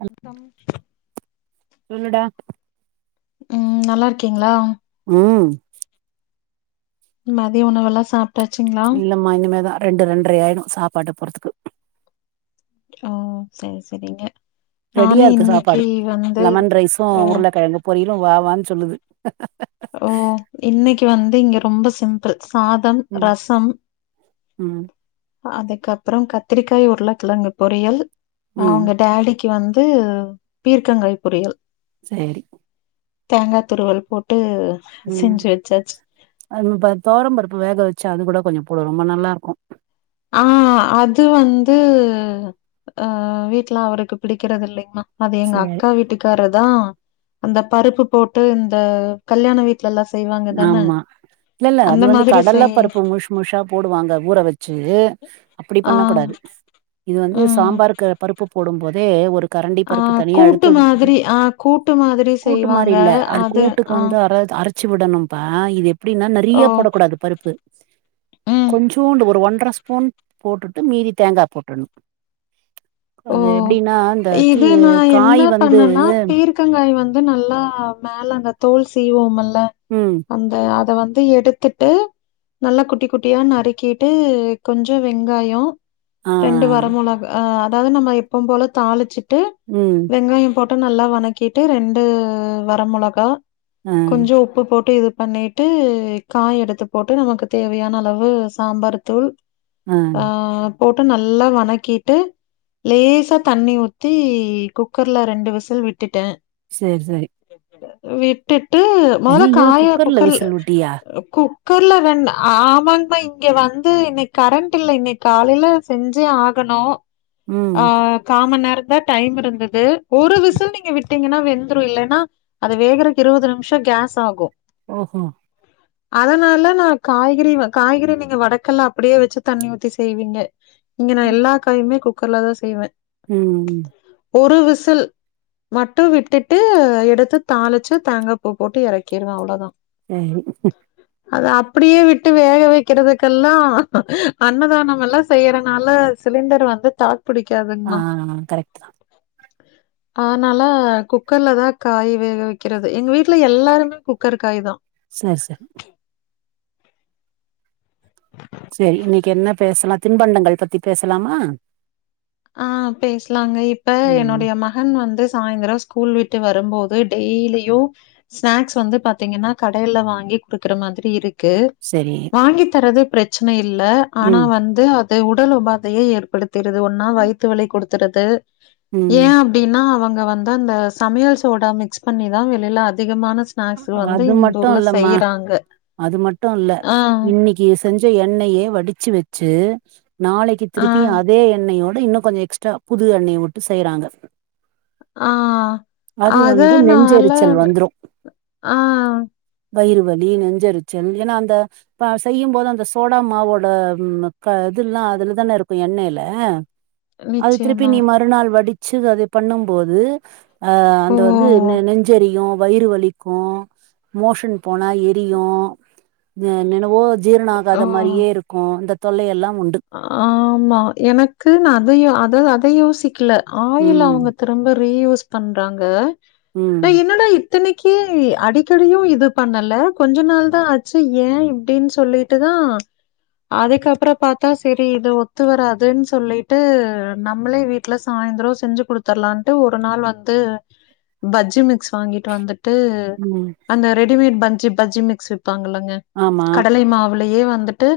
[unintelligible] சொல்லுடா ம் நல்லா இருக்கீங்ளா ம் மதிய உணவெல்லா சாப்ட்டாச்சுங்ளா ஆமா இனிமேதா ரெண்டு ரெண்டரை ஆயிடு சாப்பாடு போறதுக்கு ஓ செரி செரிங்க ரெடியா இருக்கு சாப்பாடு லெமன் ரைசு ஓ உருளக்கெழங்கு பொரிலு வா வான்னு சொல்லுது ஓ இன்னிக்கி வந்து இங்க ரொம்ப சிம்பிள் சாதம் ம் ரசம் ம் அதுக்கப்பறோ கத்திரிக்காய் உருளக்கெழங்கு பொரியல் ம் அவங்க டாடி க்கு வந்து பீர்க்கங்காய் பொரியல் சேரி தேங்கா துருவல் போட்டு ம் செஞ்சு வச்சாச்சு அது இந்த தொவரம் பருப்பு வேக வச்சு அது கூட கொஞ்சோ போடு ரொம்ப நல்லா இருக்கு ஆ அது வந்து அ வீட்ல அவருக்கு பிடிக்கிறது இல்லங்க அது எங்க சேரி அக்கா வீட்டுக்காரர்தா அந்த பருப்பு போட்டு இந்த கல்யாண வீட் லல்லா செய்வாங்க தான, ஆமா இல்ல இல்ல அது அந்த வந்து மாதிரி கடல செய் பருப்பு முஷ் முஷா போடுவாங்க ஊற வச்சு அப்படி ஆ, பண்ண கூடாது இது வந்து ம். சாம்பாருக்கு பருப்பு போடும் போதே ஒரு கரண்டி ஆ பருப்பு தனியா கூட்டு எடுத்து வக்கணு மாதிரி ஆ கூட்டு மாதிரி கூட்டு மாரி செய்வாங்க. இல்ல அது கூட்டுக்கு ஆ, வந்து அர அரச் விடணும்ப்பா இது எப்டின்னா ஓ, நெறிய போடக்கூடாது பருப்பு ம், கொஞ்சோண்டு ஒரு ஒன்ற ஸ்பூன் போட்டுட்டு மீதி தேங்கா போட்றணு ஓ. அது எப்டின்னா இந்த கீ காய் வந்து தேங்காய் வந்து நல்லா மேல அந்த தோல் சீவோமல்ல ம் அந்த அத வந்து எடுத்துட்டு நல்லா குட்டி குட்டியா நறுக்கிட்டு கொஞ்சோ வெங்காயோ ஆ ரெண்டு வர மொளகா ஆ அதாவது நம்ம எப்பவு போல தாளிச்சுட்டு ம் வெங்காயோ போட்டு நல்லா வணக்கிட்டு ரெண்டு வரமொளகா ஆ கொஞ்சோ உப்பு போட்டு இது பண்ணிட்டு காய எடுத்து போட்டு நமக்கு தேவையான அளவு சாம்பார் தூள் ஆ போட்டு நல்லா வணக்கிட்டு லேசா தண்ணி ஊத்தி குக்கர்ல ரெண்டு விசல் விட்டுட்டே சேரி செரி விட்டுட்டு மொத ஐயையோ காய குக்கர்ல விசில் விட்டியா குக் குக்கர்ல ரெண் ஆமாங்கமா இங்க வந்து இன்னக்கி கரண்ட் இல்ல இன்னக்கி காலேல செஞ்சே ஆகணு ம் ஆ காமன் நேரோந்தா டைம் இருந்தது ஒரு விசில் நீங்க விட் டீங்கன்னா வெந்துரு இல்லன்னா அது வேகறதுக்கு இருபது நிம்ஷோ கேஸ் ஆகு ஓகோ அதனால நா காய்கறி காய்கறி நீங்க வடக்கல்ல அப்படியே வச்சு தண்ணி ஊத்தி செய்வீங்க இங்க நா எல்லா காயுமே குக்கர்ல தா செய்வே ம் ஒரு விசில் மட்டு விட்டுட்டு எடுத்து தாளிச்சு தேங்கப்பூ போட்டு இறக்கிருவே அவ்ளதா ஏ கிம் அத அப்டியே விட்டு வேக வக்கிறதுக்கெல்லா அன்னதானம் எல்லா செய்யறனால சிலிண்டர் வந்து தாக்கு ஆ பிடிக்காதுங்கம்மா கரெக்ட் தா அதனால குக்கர்லதா காய் வேக வக்கிறது எங்க வீட்ல எல்லாருமே குக்கர் காய் தா சேர் சேர் சேரி இன்னக்கி என்ன பேசலா தின்பண்டங்கள் பத்தி பேசலாமா ஆ பேஸ்லாங்க இப்ப ம் என்னுடைய ம மகன் வந்து சாய்ந்தரொ ஸ்கூல் விட்டு வரும்போது டெய்லியும் ஸ்நாக்ஸ் வந்து பாத்தீங்கன்னா கடைல்ல வாங்கி குடுக்குற மாதிரி இருக்கு சரி வாங்கி தரது பிரச்சன இல்ல ஆனா ம் வந்து அது உடல் உபாதையை ஏற்படுத்திறுது ன்னா வயித்த வலி கொடுத்துறது ம் ஏன் அப் அப்படின்னா அவங்க வந்து அந்த சமையல் சோடா மிக்ஸ் பண்ணிதான் வெளியில அதிகமான ஸ்நாக்ஸ் வந்து அது இந்த மட்டும் ஊர்ல இல்லம்மா செய்றாங்க. அது மட்டும் இல்ல ஆ, இன்னைக்கு செஞ்ச எண்ணெயே வடிச்சு வச்சு நாளைக்கு ஆ, திருப்பி அது அதே எண்ணெயோட இன்னும் கொஞ்சம் எக்ஸ்ட்ரா புது எண்ணெய்ய வுட்டு செய்றாங்க ஆ அது வந்து நால நெஞ்செரிச்சல் வந்துரு ஆ வயிறு வலி நெஞ்சரிச்சல் ஏன்னா அந்த பசையும் போதுஅந்த சோடா மாவோட ம் க இதுல்லாம் அதுலதான இருக்கும் எண்ணெயில அது திருப்பி நிச்சயமா. நீ மறுநாள் வடிச்சு அதை பண்ணும்போது ஆ ஓ! அந்த வந்து நெஞ்செரியும் வயிறு வலி க்கு மோஷன் போனா எரியும் ந என்னன்னவோ ஜீரணம் ஓ! ஆகாத மாரியே இருக்கும் இந்த தொல்லை எல்லாம் உண்டு ஆமா எனக்கு நா அதையோ அத அதை யோசிக்கல ஆயில் ம் அவுங்க திரும்ப ரீயூஸ் பண்றாங்க ம் டே என்னடா இ இத்தனைக்கு அடிக்கடியும் இது பண்ணல கொஞ்ச நாள் தான் ஆச்சு ஏன் இப்டின்னு சொல்லி ட்டு தான் அதுக்கப்புறம் பா த்த சரி இது ஒத்து வராதுன் சொல்லிட்டு நம்மளே வீட்ல சாய்ந்திரம் செஞ்சு கொடு த்தர்லான்ட்டு ஒரு நாள் வந்து பஜ்ஜி மிக்ஸ் வாங்கிட்டு வந்து ட்டு ம் அந்த ரெடிமேட் பஞ்சி பஜ்ஜி மிக்ஸ் விப்பாங்கல்லங்க ஆமா கடலை மாவுலயே வந்துட்டு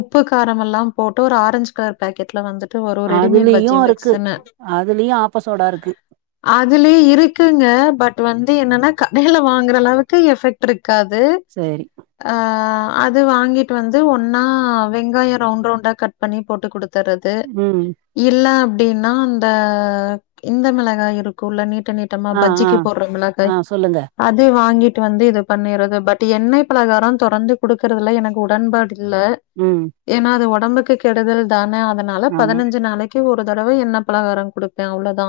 உப்புக் கார் ரம் எல்லாம் போட்டு ஒரு ஆரஞ்ச் கலர் பேக்கெட்ல வந்து ட்டு வரு ரெடிமேட் அதுலயு பஜ்ஜி இருக்கு மிக்ஸ்ன்னு அதுலயு ஆப்ப சோடா இருக்கு அதுலயே இருக்குங்க பட் வந்து என்னன்னா கடையில வாங்குற அளவுக்கு எஃபெக் ட் ருக்கது சரி அ அது வாங்கிட்டு வந்து ஒன்னா வெங்காயம் ரவுண்ட் ரவுண்டா கட் பண்ணி போட்டு குடுத்துறது ம் இல்ல அப்டின்னா அந்த இந்த மிளகாய் இருக்குல்ல நீட்ட நீட் டமா ஆ ஆ பஜ்ஜிக்கு போடுற மிளக்காய் ஆ சொல்லுங்க அது வாங்கிட்டு வந்து இது பண்ணறது பட் எண்ணெய் பலகாரம் தொடர்ந்து கொடுக்குறதுல எனக்கு உடன்பாடு இல்ல ம் ஏன்னா அது ஒடம்புக்கு கெடுதல் தான அதனால ஆமா பதினஞ்சு நாளைக் கு ஒரு தடவ எண்ணெ பலகாரம் கொடுப்பே அவ்ளதா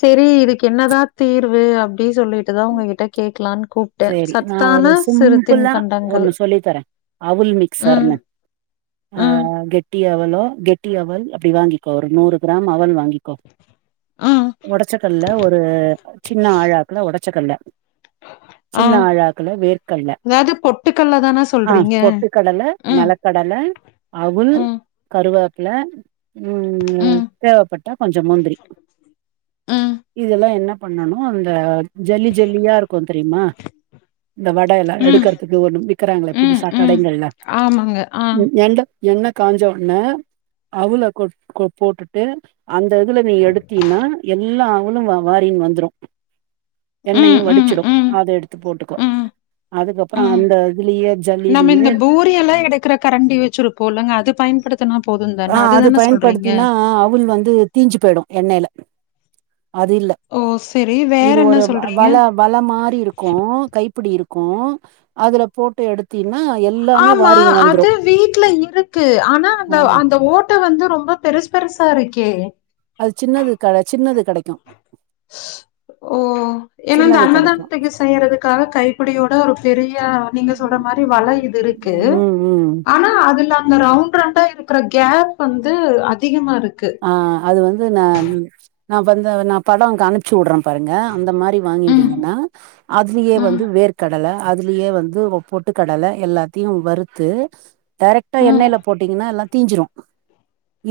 செரி இதுக்கு என்னதா தீர்வு அப்டி சொல்லி ட்டு தா ஒங்ககிட்ட கேட்கலான்னு கூப்ட்டேன் சரி நா ஒரு சத்தான சிறுத்தின் சிம்பிளா பண்டங்கள் ஒண்ணு சொல்லி தரே அவுல் மிக்சர்னு அ ம், கெ ட்டி அவலோ கெட்டி அவல் அப்டி வாங்கிக்கோ ஒரு நூறு கிராம் அவல் வாங்கிக்கோ ம், ஒடச்ச கல்ல ஒரு சின்ன ஆழாக்குல ஒடச்சக்கல்ல ஆ. சின்ன ஆழாக்குள வேர்க்கல்ல அதாவது பொட்டுக்கல்ல தான ஆ சொல்றீங்க? பொட்டு கடல ம், நெலக்கடல அவுல் ம், கருவேப்பல ம் தேவப்பட்டா கொஞ்சொ முந்திரி ம், இதெல்லா என்ன பண்ணணு அந்த ஜல்லி ஜல்லி யா இருக்குந் தெரியும்மா இந்த வட எல்லா ம், எடுக்குறதுக்கு ஒண்ணும் விக்கிறாங்களே ம், புதுசா ம். கடைங்கள்ல ஆமாங்க. ஆ. எந்த எண்ண காஞ்ச உடனே அவுள கொ போட்டுட்டு அந்த இதுல நீ எடுத்தினா எல்லா அவுளும் வாரின் வந்துரும் ம், எண்ணயும் ம், வடிச்சிடும் ம், அத எடுத்து போட்டுக்கோ ம், அதுக்கப்புறம் அந்த இதுலயே ஜல்லிலயே எல்லா எடுக்குற கரண்டி வச்சிருப்போ இல்லங்க அது பயன்படுத்த த்துனா போதும் தான? ஆ அது அதுதான சொல்றீங்க? பயன்படுத்தினா அவுள் வந்து தீஞ்சு போயிடும் எண்ணெயில அது இல்ல ஓ! சரி. வேற இது என்ன ஒரு சொல்றீங்க? வல வல மாறி இருக்கும் கைப்பிடி இருக்கும் அதுல போட்டு எடுத்தீனா எ ஆமா அது வீட்டுல இருக்கு ஆனா ஆ அந்த அந்த ஓ ட்ட வந்து ரொம்ப பெருசு பெருசா இருக்கே அது சின்னது க சின்னது கெடைக்கும் ஓ ஏன்னா இந்த அன்னதானத்துக்கு செய்யிறதுக்காக கைப்பிடியோட ஒரு பெரிய நீங்க சொல்ற மாரி வல இது இருக்கு கு ம் ம் ஆனா அதுல அந்த ரவுண்ட்டு ரவுண்டா இருக்குற கேப் வந்து அதிகமா இருக்கு ஆ அது வந்து நா நா வந்து நா படம் உனக்கு அனுப்ச்சி வுடுறேன் பாருங்க அந்த மாரி ம், வாங்கிட்டீங்கன்னா அதுலயே ம், வந்து வேர்க்கட கடல அதுலயே வந்து ஓ பொட்டு கடல எல்லாத்தையும் வறுத்து டேரக்டா ம். எண்ணையில போட்டீங்கன்னா எல்லா தீஞ்சிரும்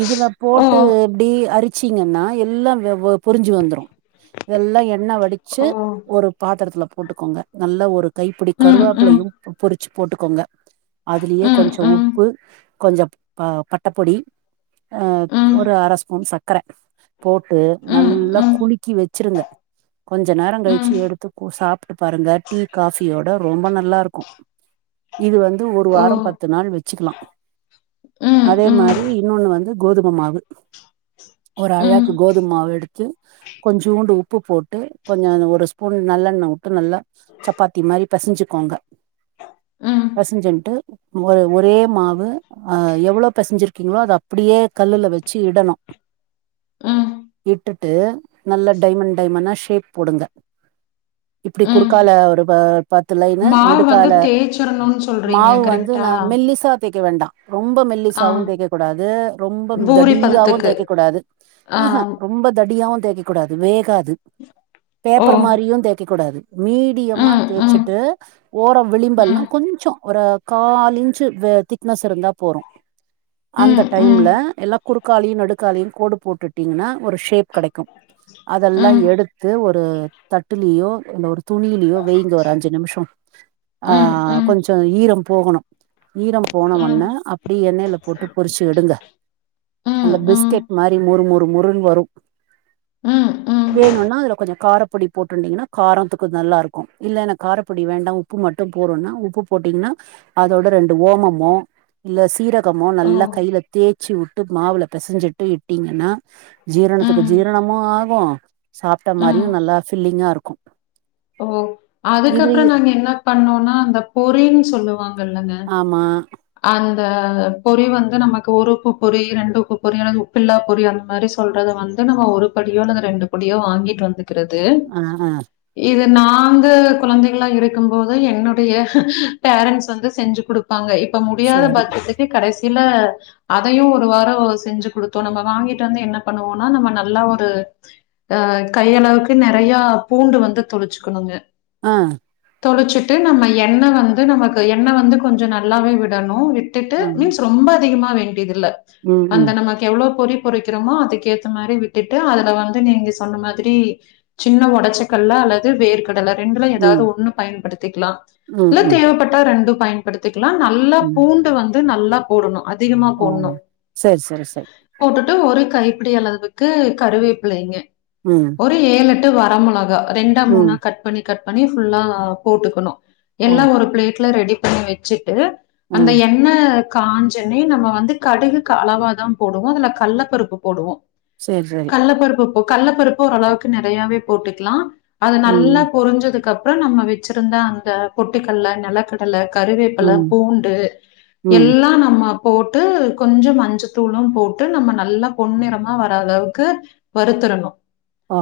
இதுல ஓ! போட்டு எப்படி அரிச்சிங்கன்னா எல்லாம் பொரிஞ்சு வந்துரும் இதெல்லாம் எண்ண வச்சு ஓ! ஒரு பாத்திரத்துல போட்டுக்கோங்க நல்லா ஒரு கைப்பிடி ம், ம், கருவேப்பிளையும் பொரிச்சு போட்டுக்கோங்க அதுலயே ம், கொஞ்சம் ம், உப்பு கொஞ்சம் ப பட்டப்பொடி ஆ ம். ஒரு அரை ஸ்பூன் சக்கர போட்டு நல்லா குளுக்கி வச்சிருங்க கொஞ்ச நேரம் கழிச்சி எடுத்து சாப்ட்டு பாருங்க டீ காஃபியோட ரொம்ப நல்லா இருக்கும் இது வந்து ஒரு வாரம் பத்து நாள் வச்சுக்கலாம் அதே மாரி இன்னொன்னு வந்து கோதும மாவு ஒரு அழாக்கு கோதுமமாவு எடுத்து கொஞ்சோண்டு உப்பு போட்டு கொஞ்சம் ஒரு ஸ்பூன் நல்லெண்ண வுட்டு நல்லா சப்பாத்தி மாரி பெசஞ்சுக்கோங்க பெசஞ்சுட்டு ஒரு ஒரே மாவு அ எவ்வளோ பெசஞ்சிருக்கீங்களோ அத அப்படியே கல்லுல வச் சிடணும் இட்டுட்டு நல்ல டைமண்ட் டைமண்னா ஷேப் போடுங்க இப்படி குறுக்கால ஒரு ப பத்து லைனு வந்து நெடுக்கால தேய்ச்சிரணும்னு சொல்றீங்க மாவு வந்து கரெக்ட்டா? நா மெல்லிசா தேய்க்க வேண்டா ரொம்ப ஆ, மெல்லிஸாவு தேய்க்க கூடாது ரொம்ப பூரி தடியாவும் பதத்துக்கு. தேய்க்க கூடாது ஆ ஹா ரொம்ப தடியாவும் தேய்க்க கூடாது வேகாது ஓ! பேப்பர் மாரியும் தேய்க்க கூடாது மீடியமா ம் ம் தேய்ச்சுட்டு ஓரம் விளிம்பெல்லா ம் கொஞ்சோ ஒரு கால் இன்ச்சு திக்னஸ் இருந்தா போறும் அந்த ம் ம் ம் டைம்ல எல்லா குறுக்காலியும் நெடுக்காலியும் கோடு போட்டுட்டிங்கன்னா ஒரு ஷேப் கிடைக்கும் அதெல்லா ம் எடுத்து ஒரு தட்டுலயோ இல்ல ஒரு துணியிலயோ வைங்க ஒரு அஞ்சு நிமிஷம் ஆ ம் ம் கொஞ்ச ஈரம் போகணு ஈரம் போன உண்ணே அப்டி எண்ணெயில போட்டு பொறிச்சு எடுங்க ம் அல்ல ம் பிஸ்கெட் மாரி மொறு மொறு மொறுன்னு வரு ம் ம். வேணுனா அதுல கொஞ்ச காரப்பொடி போட்டுட்டுடீங்கனா காரத்துக்கு நல்லா இருக்கு இல்லலைன்னா காரப்பொடி வேண்டா உப்பு மட்டு போறுனா உப்பு போட்டீங்னா அதோட ரெண்டு ஓமமோ இல்ல சீர கமோ ஓ! நல்லா கையில தேச்சு வுட்டு மாவுல பெசஞ்சிட்டு இட்டீங்கன்னா ஜீரணத்துக்கு ம் ஜீரணமு ஆகு சாப்ட மாதிரியு ம். நல்லா ஃபில்லிங்கா இருக்கு ஓ அதுக்கப்பற இதுலயே நாங்க என்ன பண்ணோனா அந்த பொறின்னு சொல்லுவாங்க இல்லங்க ஆமா அந்த பொறி வந்து நமக்கு ஒருக்கு பொறி ரெண்டுக்கு பொறி அல்லது உப்பில்லா பொறி அந்த மாரி சொல் சொல்றத வந்து நம்ம ஒரு படியோ அல்லது ரெண்டு படியோ வாங்கிட்டு வந்துக்கிறது ஆ ஆ இது நாங்க குழந்தைகள்லா இருக்கு போது என்னுடைய பேரன்ஸ் வந்து செஞ்சு குடுப்பாங்க இப்ப முடியாத சரி பக்கத்துக்கு கடசில அதையு ஒரு வார செஞ்சு குடுத்தோ நம்ம வாங்கிட்டு வந்து என்ன பண்ணுவோனா நம்ம நல்லா ஒரு அ கைய அளவுக்கு நெறைய பூண்டு வந்து தொளிச்சுக்கணுங்க அ தொளிச்சிட்டு நம்ம எண்ண வந்து நமக்கு எண்ண வந்து கொஞ்ச நல்லாவே விடணு விட் ட்டுட்டு ஆ மீன்ஸ் ரொம்ப அதிகமா வேண்டியது இல்ல ம் அந்த ம் நம்ம எவ்வளவு பொறி பொறிக்கிறோமோ அதுக்கு ஏத்த மாரி விட்டுட்டு அதுல வந்து நீங்க சொன்ன மாதிரி சின்ன ஒடச்சக்கல்ல அல்லது வேர்க டல ரெண்டுல ம் ஏதாவது ஒண்ணு பயன்படுத்திக்லா ம் இல்ல ம் தேவபட்டா ரெண்டு பயன்படுத்திக்லா நல்லா ம் பூண்டு வந்து நல்லா போடணு அதிகமா ஓ போடணு சரி சரி சரி போட்டுட்டு ஒரு கைப்பிடி அளவுக்கு கருவேபிள்ளைங்க ம் ஒரு ஏழெட்டு வர மொளகா ரெண்டா ம் மூணா கட் பண்ணி கட் பண்ணி ஃபுல்லா போட்டுக்கணு ஓ எல்லா ஒரு பிளேட்ல ரெடி பண்ணி வச்சுட்டு அந்த ம் எண் என்ன காஞ்சனே நம்ம வந்து கடுகுக்கு அளவாதா போடுவோ அதுல கள்ளபருப்பு போடுவோ சரி சரி கள்ள பருப்பு போ கள்ள பருப்பு ஓரளவுக்கு நெறையாவே போட்டுக்கலா அது ம் நல்லா பொரிஞ்சதுக்கு அப்ற நம்ம வச்சிருந்த அந்த பொட்டுக்கல்ல நெலக்கல் கல்ல கருவேப்பல ம் பூண்டு ம் எல் லா நம்ம போட்டு கொஞ்ச மஞ்சத்தூளு போட்டு நம்ம நல்லா பொன்னிறமா வர அளவுக்கு வறுத்தரணு ஆ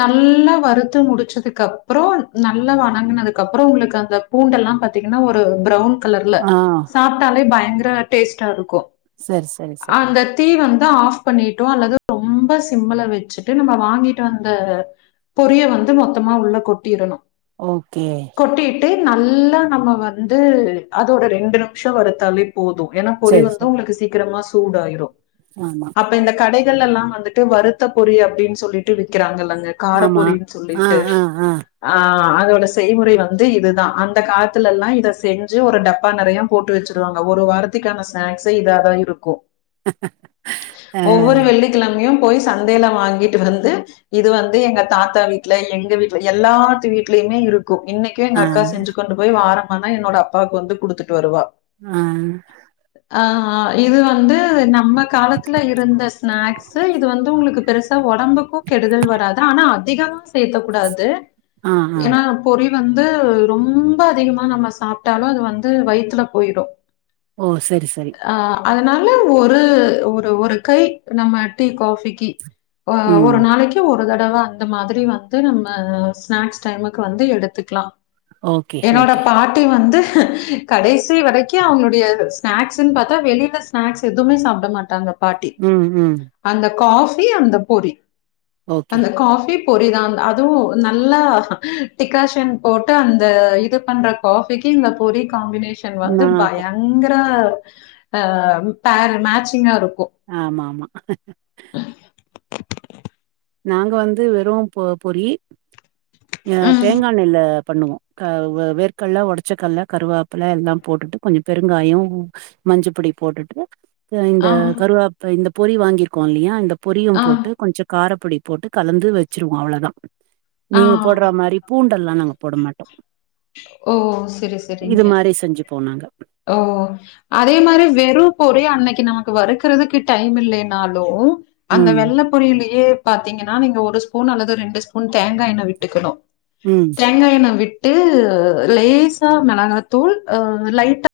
நல்லா வறுத்து முடிச்சதுக்கு அப்ற நல்லா வணங்கினதுக்கு அப்ற உங்களுக்கு அந்தப் பூண்டெல்லா பாத்தீங்கன்னா ஒரு பிரௌன் கலர்ல ஆ சாப்ட்டாலே பயங்கர டேஸ்டா இருக்கு சரி சரி சரி அந்த தீ வந்து ஆஃப் பண்ணிட்டோ அல்லது ரொம்ப சிம்முள வச்சுட்டு நம்ப வாங்கிட்டு வந்த பொரிய வந்து மொத்தமா உள்ள கொட்டிறணு ஓகே கொட்டிட்டு நல்லா நம்ம வந்து அதோட ரெண்டு நிமிஷ வருத்தாலே போது ஏன்னா பொறி சரி வந்து சரி உங்களுக்கு சீக்கிரமா சூடாயிரு ஆமா அப்ப இந்த கடைகள் எல்லா வந்துட்டு வருத்த பொறி அப்டின்னு சொல்லிட்டு விக்கிறாங்கல்லங்க கார ஆமா பொறினு ஆ சொல்லிட்டு ஆ ஆ அதோட செய்முறை வந்து இதுதா அந்த காலத்துல எல்லா இத செஞ்சு ஒரு டப்பா நெறய போட்டு வெச்சிருவாங்க ஒரு வாரத்திக்கான ஸ்நாக்ஸே இதாதா இருக்கு. ஆ ஒவ்வொரு வெள்ளிக்கிழமையும் போய் சந்தையில வாங்கிட்டு வந்து இது வந்து எங்க தாத்தா வீட்ல எங்க வீட்ல எல்லாத்து வீட்லையுமே இருக்கு இன்ன க்கு எங்க ஆ அக்கா செஞ்சு கொண்டு போய் வாரமானா என்னோட அப்பாவுக்கு வந்து குடுத்துட்டு வருவா. அ. அ அ இது வந்து நம்ம காலத்ல இருந்த ஸ்நாக்ஸு இது வந்து உங்குளுக்கு பெருசா ஒடம்புக்கு கெடுதல் வராது ஆனா அதிகமாஸ் சேத்தக் கூடாது. ஆ ஆ பொரி வந்து ரொம்ப அதிகமா நம்ம சாப்ட்டாலு அது வந்து வயித்துல போயிரு. ஓ செரி செரி. ஆ அதனால ஒரு ஒரு ஒரு கை நம்ம டீ காஃபிக்கி அ ம் ஒரு நாளைக்கி உ ஒரு தடவ அந்த மாதிரி வந்து நம்ம ஸ்நாக்ஸ் டைமுக்கு வந்து எடுத்துக்லா. ஓகே என்னோட ஓகே பாட்டி வந்து கடைசி வரைக்கு அவுங்ளுடைய ஸ்நாக்ஸ்ன் பாத்தா வெளில ஸ்நாக்ஸு எதுமே சாப்ட மாட்டாங்க பாட்டி. ம் ம். அந்த காஃபி அந்த பொரி. ஓகே அந்த காஃபி பொரிதான் அதுவு நல்லா டிக்காஷன் போட்டு அந்த இது பண்ற காஃபிக்கு இந்த பொரிக் காம்பினேஷன் வந்து நல்லாருக்கும் பயங்கர அ பேர் மேச்சிங்காருக்கு. ஆமா ஆமா. நாங்க வந்து வெரும் பொ பொரி அ ஆ தேங்கா எண்ணைல பண்ணுவோ. க வ வேர்க்கல்ல ஒடச்சக்கல்ல கருவேப்புல எல்லாம் போட்டுட்டு கொஞ்சோ பெருங்காயோ மஞ்சபொடி போட்டுட்டு அ இந்த ஆ கருவாப் இந்த பொரி வாங்கிருக்கோ இல்லியா இந்த பொரியும் ஆ போட்டு கொஞ்சோ கார பொடி போட்டு கலந்து வெச்சிருவோ அவ்ளதா ஆ நீங்க போட்ற மாரி பூண்டல்லா நாங்க போட மா ட்டோ ஓ! சரி, இது சரிங்க. மாரி செஞ்சிப்போ நாங்க. ஓ. அதே மாரி வெறு பொரி அன்னைக்கு நமக்கு வறுக்கறதுக்கு டைம் இல்லைனாலு அந்த ம் வெள்ள பொரிலயே பாத்தீங்கனா நீங்க ஒரு ஸ்பூன் அல்லது ரெண்டு ஸ்பூன் தேங்கா எண்ண விட்டுக்கணு. ம். தேங்கா எண்ண விட்டு லேசா மெளகா தூள் அ லைட்டா